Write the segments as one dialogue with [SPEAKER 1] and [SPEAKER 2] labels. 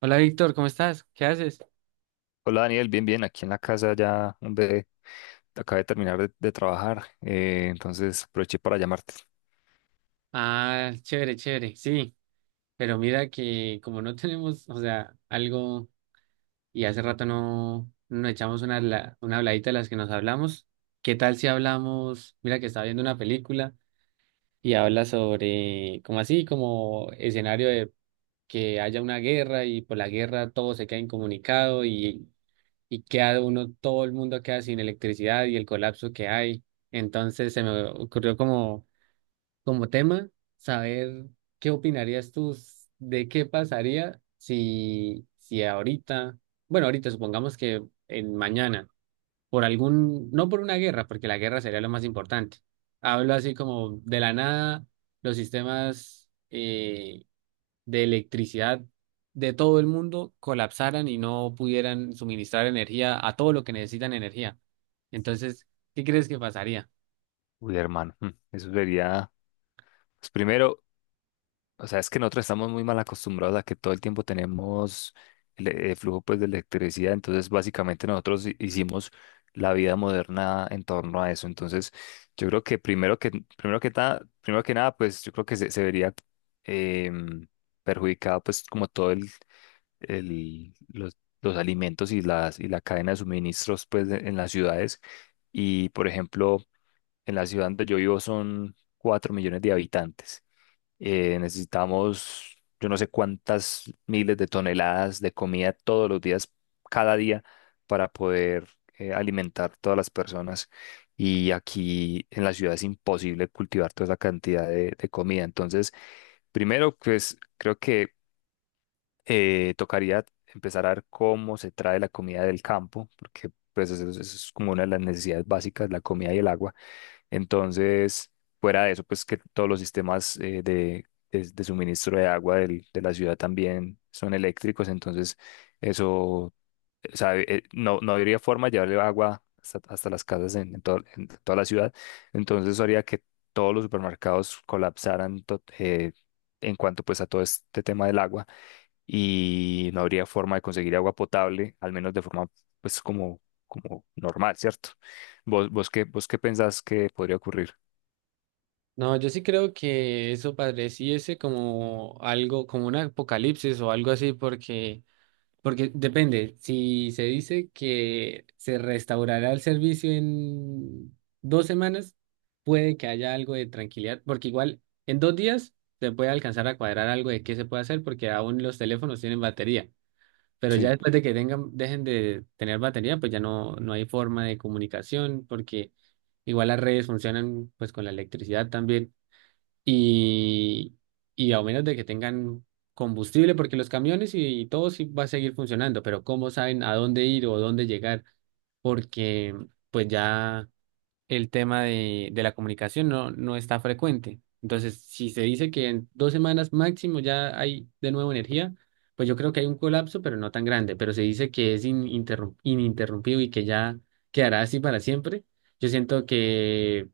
[SPEAKER 1] Hola Víctor, ¿cómo estás? ¿Qué haces?
[SPEAKER 2] Hola Daniel, bien, bien, aquí en la casa ya, hombre, acabé de terminar de trabajar, entonces aproveché para llamarte.
[SPEAKER 1] Ah, chévere, chévere, sí, pero mira que como no tenemos, o sea, algo y hace rato no nos echamos una, una habladita de las que nos hablamos. ¿Qué tal si hablamos? Mira que estaba viendo una película y habla sobre, como así, como escenario de que haya una guerra y por la guerra todo se queda incomunicado y queda uno, todo el mundo queda sin electricidad y el colapso que hay. Entonces se me ocurrió como como tema, saber qué opinarías tú de qué pasaría si, si ahorita, bueno, ahorita supongamos que en mañana, por algún, no por una guerra, porque la guerra sería lo más importante. Hablo así como de la nada, los sistemas de electricidad de todo el mundo colapsaran y no pudieran suministrar energía a todo lo que necesitan energía. Entonces, ¿qué crees que pasaría?
[SPEAKER 2] Uy, hermano, mm, eso sería, pues primero, o sea, es que nosotros estamos muy mal acostumbrados a que todo el tiempo tenemos el flujo pues de electricidad, entonces básicamente nosotros hicimos la vida moderna en torno a eso, entonces yo creo que primero que nada, pues yo creo que se vería em, perjudicado pues como todo el- los, los alimentos y y la cadena de suministros pues, en las ciudades. Y, por ejemplo, en la ciudad donde yo vivo son 4 millones de habitantes. Necesitamos, yo no sé cuántas miles de toneladas de comida todos los días, cada día, para poder alimentar todas las personas. Y aquí en la ciudad es imposible cultivar toda esa cantidad de comida. Entonces, primero, pues creo que tocaría empezar a ver cómo se trae la comida del campo, porque pues eso es como una de las necesidades básicas, la comida y el agua. Entonces, fuera de eso, pues que todos los sistemas de suministro de agua de la ciudad también son eléctricos, entonces eso, o sea, no habría forma de llevarle agua hasta, hasta las casas en en toda la ciudad, entonces eso haría que todos los supermercados colapsaran en cuanto pues a todo este tema del agua y no habría forma de conseguir agua potable, al menos de forma pues como, como normal, ¿cierto? Vos qué pensás que podría ocurrir?
[SPEAKER 1] No, yo sí creo que eso padeciese como algo, como un apocalipsis o algo así, porque, porque depende, si se dice que se restaurará el servicio en dos semanas, puede que haya algo de tranquilidad, porque igual en dos días se puede alcanzar a cuadrar algo de qué se puede hacer, porque aún los teléfonos tienen batería, pero ya
[SPEAKER 2] Sí,
[SPEAKER 1] después de que tengan, dejen de tener batería, pues ya no, no hay forma de comunicación, porque igual las redes funcionan pues con la electricidad también y, y a menos de que tengan combustible, porque los camiones y todo sí va a seguir funcionando, pero ¿cómo saben a dónde ir o dónde llegar? Porque pues ya el tema de la comunicación no, no está frecuente. Entonces, si se dice que en dos semanas máximo ya hay de nuevo energía, pues yo creo que hay un colapso, pero no tan grande, pero se dice que es ininterrumpido y que ya quedará así para siempre. Yo siento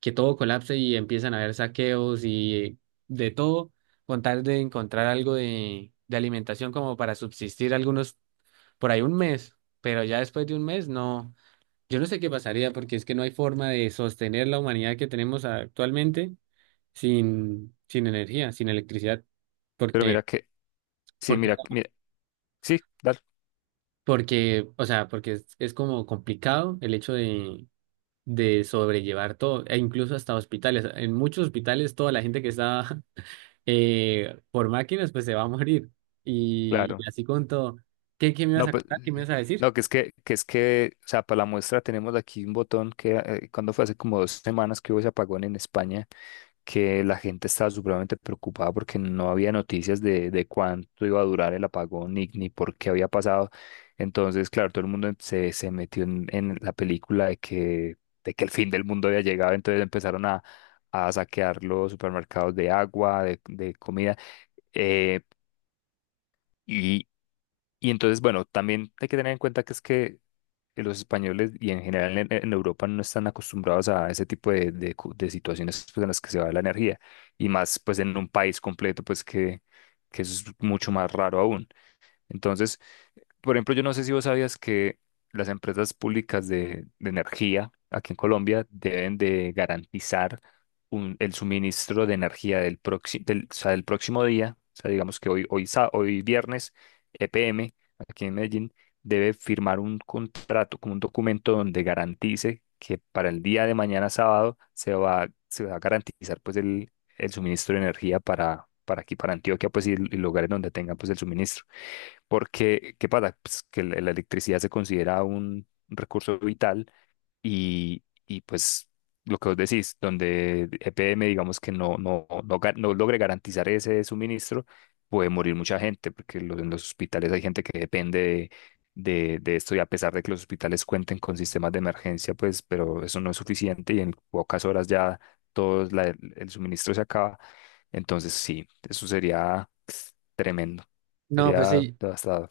[SPEAKER 1] que todo colapse y empiezan a haber saqueos y de todo, con tal de encontrar algo de alimentación como para subsistir algunos por ahí un mes, pero ya después de un mes no, yo no sé qué pasaría porque es que no hay forma de sostener la humanidad que tenemos actualmente sin, sin energía, sin electricidad,
[SPEAKER 2] pero
[SPEAKER 1] porque,
[SPEAKER 2] mira que, sí,
[SPEAKER 1] porque,
[SPEAKER 2] mira, mira, sí, dale,
[SPEAKER 1] porque, o sea, porque es como complicado el hecho de sobrellevar todo, e incluso hasta hospitales. En muchos hospitales toda la gente que está por máquinas, pues se va a morir.
[SPEAKER 2] claro.
[SPEAKER 1] Y así con todo. ¿Qué, qué me ibas
[SPEAKER 2] No,
[SPEAKER 1] a
[SPEAKER 2] pues,
[SPEAKER 1] contar? ¿Qué me ibas a decir?
[SPEAKER 2] no, que es que, o sea, para la muestra tenemos aquí un botón que cuando fue hace como dos semanas que hubo ese apagón en España, que la gente estaba supremamente preocupada porque no había noticias de cuánto iba a durar el apagón ni por qué había pasado. Entonces, claro, todo el mundo se metió en la película de que el fin del mundo había llegado, entonces empezaron a saquear los supermercados de agua, de comida. eh, y, y entonces, bueno, también hay que tener en cuenta que es que los españoles y en general en Europa no están acostumbrados a ese tipo de situaciones pues, en las que se va la energía y más pues en un país completo pues que eso es mucho más raro aún. Entonces, por ejemplo, yo no sé si vos sabías que las empresas públicas de energía aquí en Colombia deben de garantizar el suministro de energía del, del próximo día. O sea, digamos que hoy viernes, EPM, aquí en Medellín, debe firmar un contrato, como un documento donde garantice que para el día de mañana sábado se va a garantizar pues el suministro de energía para aquí, para Antioquia, pues y lugares donde tengan pues el suministro. Porque, ¿qué pasa? Pues que la electricidad se considera un recurso vital y pues lo que vos decís, donde EPM digamos que no logre garantizar ese suministro, puede morir mucha gente, porque en los hospitales hay gente que depende de esto y a pesar de que los hospitales cuenten con sistemas de emergencia, pues, pero eso no es suficiente y en pocas horas ya el suministro se acaba. Entonces sí, eso sería tremendo,
[SPEAKER 1] No, pues
[SPEAKER 2] sería
[SPEAKER 1] sí,
[SPEAKER 2] devastador.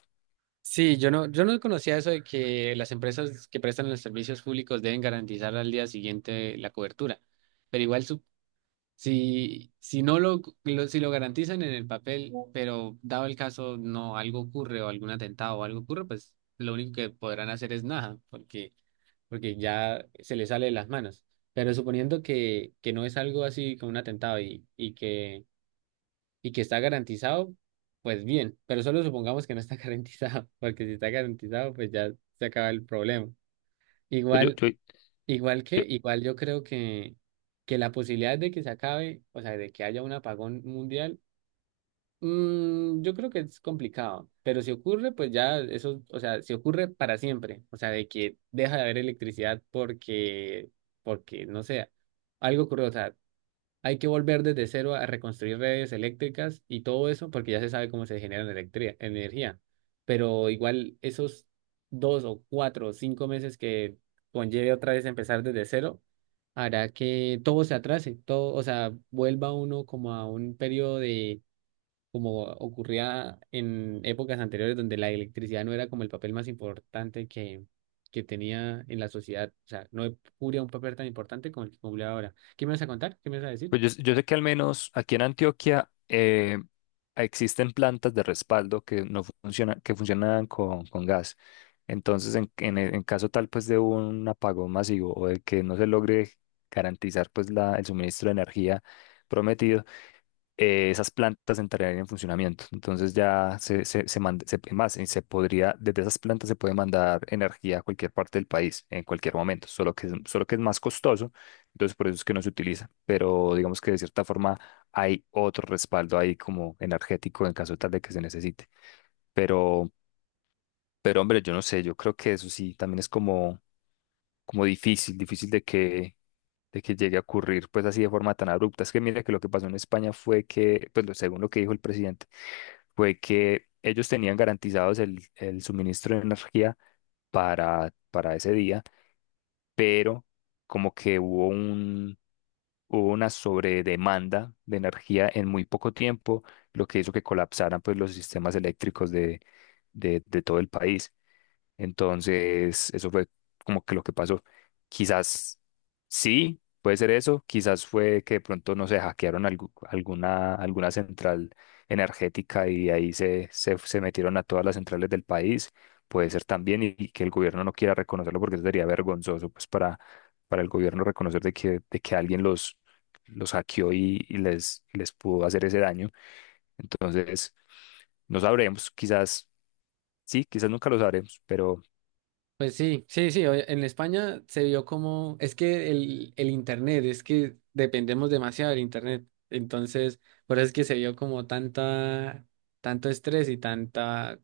[SPEAKER 1] sí, yo no, yo no conocía eso de que las empresas que prestan los servicios públicos deben garantizar al día siguiente la cobertura. Pero igual si, si no lo, si lo garantizan en el papel, pero dado el caso no algo ocurre o algún atentado o algo ocurre, pues lo único que podrán hacer es nada, porque porque ya se le sale de las manos. Pero suponiendo que no es algo así como un atentado y que está garantizado, pues bien, pero solo supongamos que no está garantizado, porque si está garantizado, pues ya se acaba el problema.
[SPEAKER 2] Pues yo,
[SPEAKER 1] Igual,
[SPEAKER 2] yo,
[SPEAKER 1] igual que, igual yo creo que la posibilidad de que se acabe, o sea, de que haya un apagón mundial. Mm, yo creo que es complicado, pero si ocurre, pues ya eso, o sea, si ocurre para siempre, o sea, de que deja de haber electricidad porque, porque, no sé, algo ocurrió, o sea, hay que volver desde cero a reconstruir redes eléctricas y todo eso porque ya se sabe cómo se genera la energía, pero igual esos dos o cuatro o cinco meses que conlleve otra vez empezar desde cero, hará que todo se atrase, todo, o sea, vuelva uno como a un periodo de como ocurría en épocas anteriores donde la electricidad no era como el papel más importante que tenía en la sociedad. O sea, no cubría un papel tan importante como el que cumple ahora. ¿Qué me vas a contar? ¿Qué me vas a decir?
[SPEAKER 2] Pues yo sé que al menos aquí en Antioquia existen plantas de respaldo que no funcionan, que funcionan con gas. Entonces, en caso tal pues de un apagón masivo o de que no se logre garantizar pues el suministro de energía prometido, esas plantas entrarían en funcionamiento. Entonces ya se podría, desde esas plantas se puede mandar energía a cualquier parte del país en cualquier momento, solo que, solo que es más costoso, entonces por eso es que no se utiliza, pero digamos que de cierta forma hay otro respaldo ahí como energético en caso tal de que se necesite. Pero, pero hombre, yo no sé, yo creo que eso sí también es como, como difícil, difícil de que llegue a ocurrir pues así de forma tan abrupta. Es que mira que lo que pasó en España fue que, pues según lo que dijo el presidente, fue que ellos tenían garantizados el suministro de energía para ese día, pero como que hubo una sobredemanda de energía en muy poco tiempo, lo que hizo que colapsaran pues los sistemas eléctricos de todo el país. Entonces, eso fue como que lo que pasó. Quizás sí, puede ser eso. Quizás fue que de pronto, no sé, hackearon alguna, alguna central energética y de ahí se metieron a todas las centrales del país. Puede ser también y que el gobierno no quiera reconocerlo porque eso sería vergonzoso pues para el gobierno reconocer de que alguien los hackeó y les pudo hacer ese daño. Entonces, no sabremos. Quizás sí, quizás nunca lo sabremos, pero...
[SPEAKER 1] Pues sí, sí, sí, oye, en España se vio como, es que el Internet, es que dependemos demasiado del Internet, entonces por eso es que se vio como tanta, tanto estrés y tanta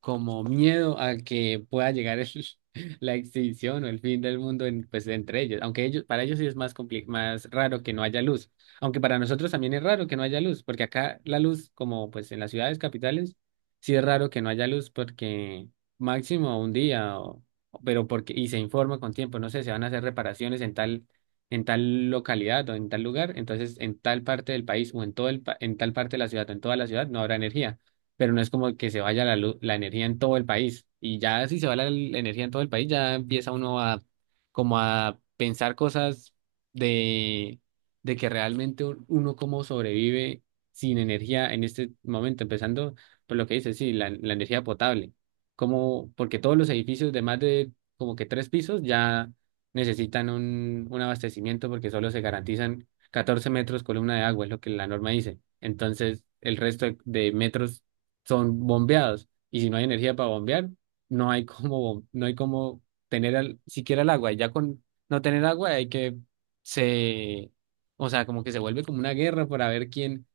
[SPEAKER 1] como miedo a que pueda llegar la extinción o el fin del mundo en, pues, entre ellos. Aunque ellos, para ellos sí es más más raro que no haya luz. Aunque para nosotros también es raro que no haya luz, porque acá la luz, como pues en las ciudades capitales, sí es raro que no haya luz porque máximo un día, o- pero porque, y se informa con tiempo, no sé, se van a hacer reparaciones en tal localidad o en tal lugar, entonces en tal parte del país o en todo el, en tal parte de la ciudad o en toda la ciudad no habrá energía pero no es como que se vaya la luz, la energía en todo el país. Y ya si se va la, la energía en todo el país, ya empieza uno a como a pensar cosas de, de que realmente uno cómo sobrevive sin energía en este momento, empezando por lo que dice, sí, la energía potable. Como, porque todos los edificios de más de como que tres pisos ya necesitan un abastecimiento porque solo se garantizan 14 metros columna de agua, es lo que la norma dice. Entonces, el resto de metros son bombeados. Y si no hay energía para bombear, no hay como no hay como tener siquiera el agua. Y ya con no tener agua hay que se, o sea, como que se vuelve como una guerra para ver quién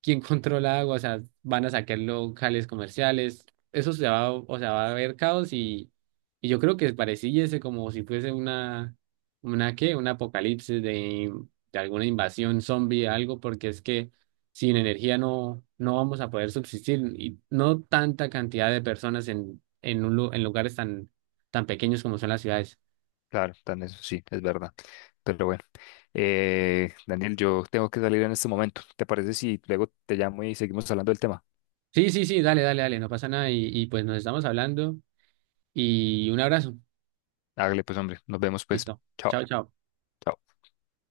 [SPEAKER 1] quién controla agua, o sea, van a sacar locales comerciales, eso se va, o sea, va a haber caos y yo creo que pareciese como si fuese una qué, un apocalipsis de alguna invasión zombie, algo, porque es que sin energía no, no vamos a poder subsistir y no tanta cantidad de personas en, un, en lugares tan, tan pequeños como son las ciudades.
[SPEAKER 2] Claro, también eso sí, es verdad. Pero bueno, Daniel, yo tengo que salir en este momento. ¿Te parece si luego te llamo y seguimos hablando del tema?
[SPEAKER 1] Sí, sí, sí, dale, dale, dale, no pasa nada y, y pues nos estamos hablando y un abrazo.
[SPEAKER 2] Hágale pues, hombre, nos vemos pues.
[SPEAKER 1] Listo.
[SPEAKER 2] Chao.
[SPEAKER 1] Chao, chao.
[SPEAKER 2] Chao.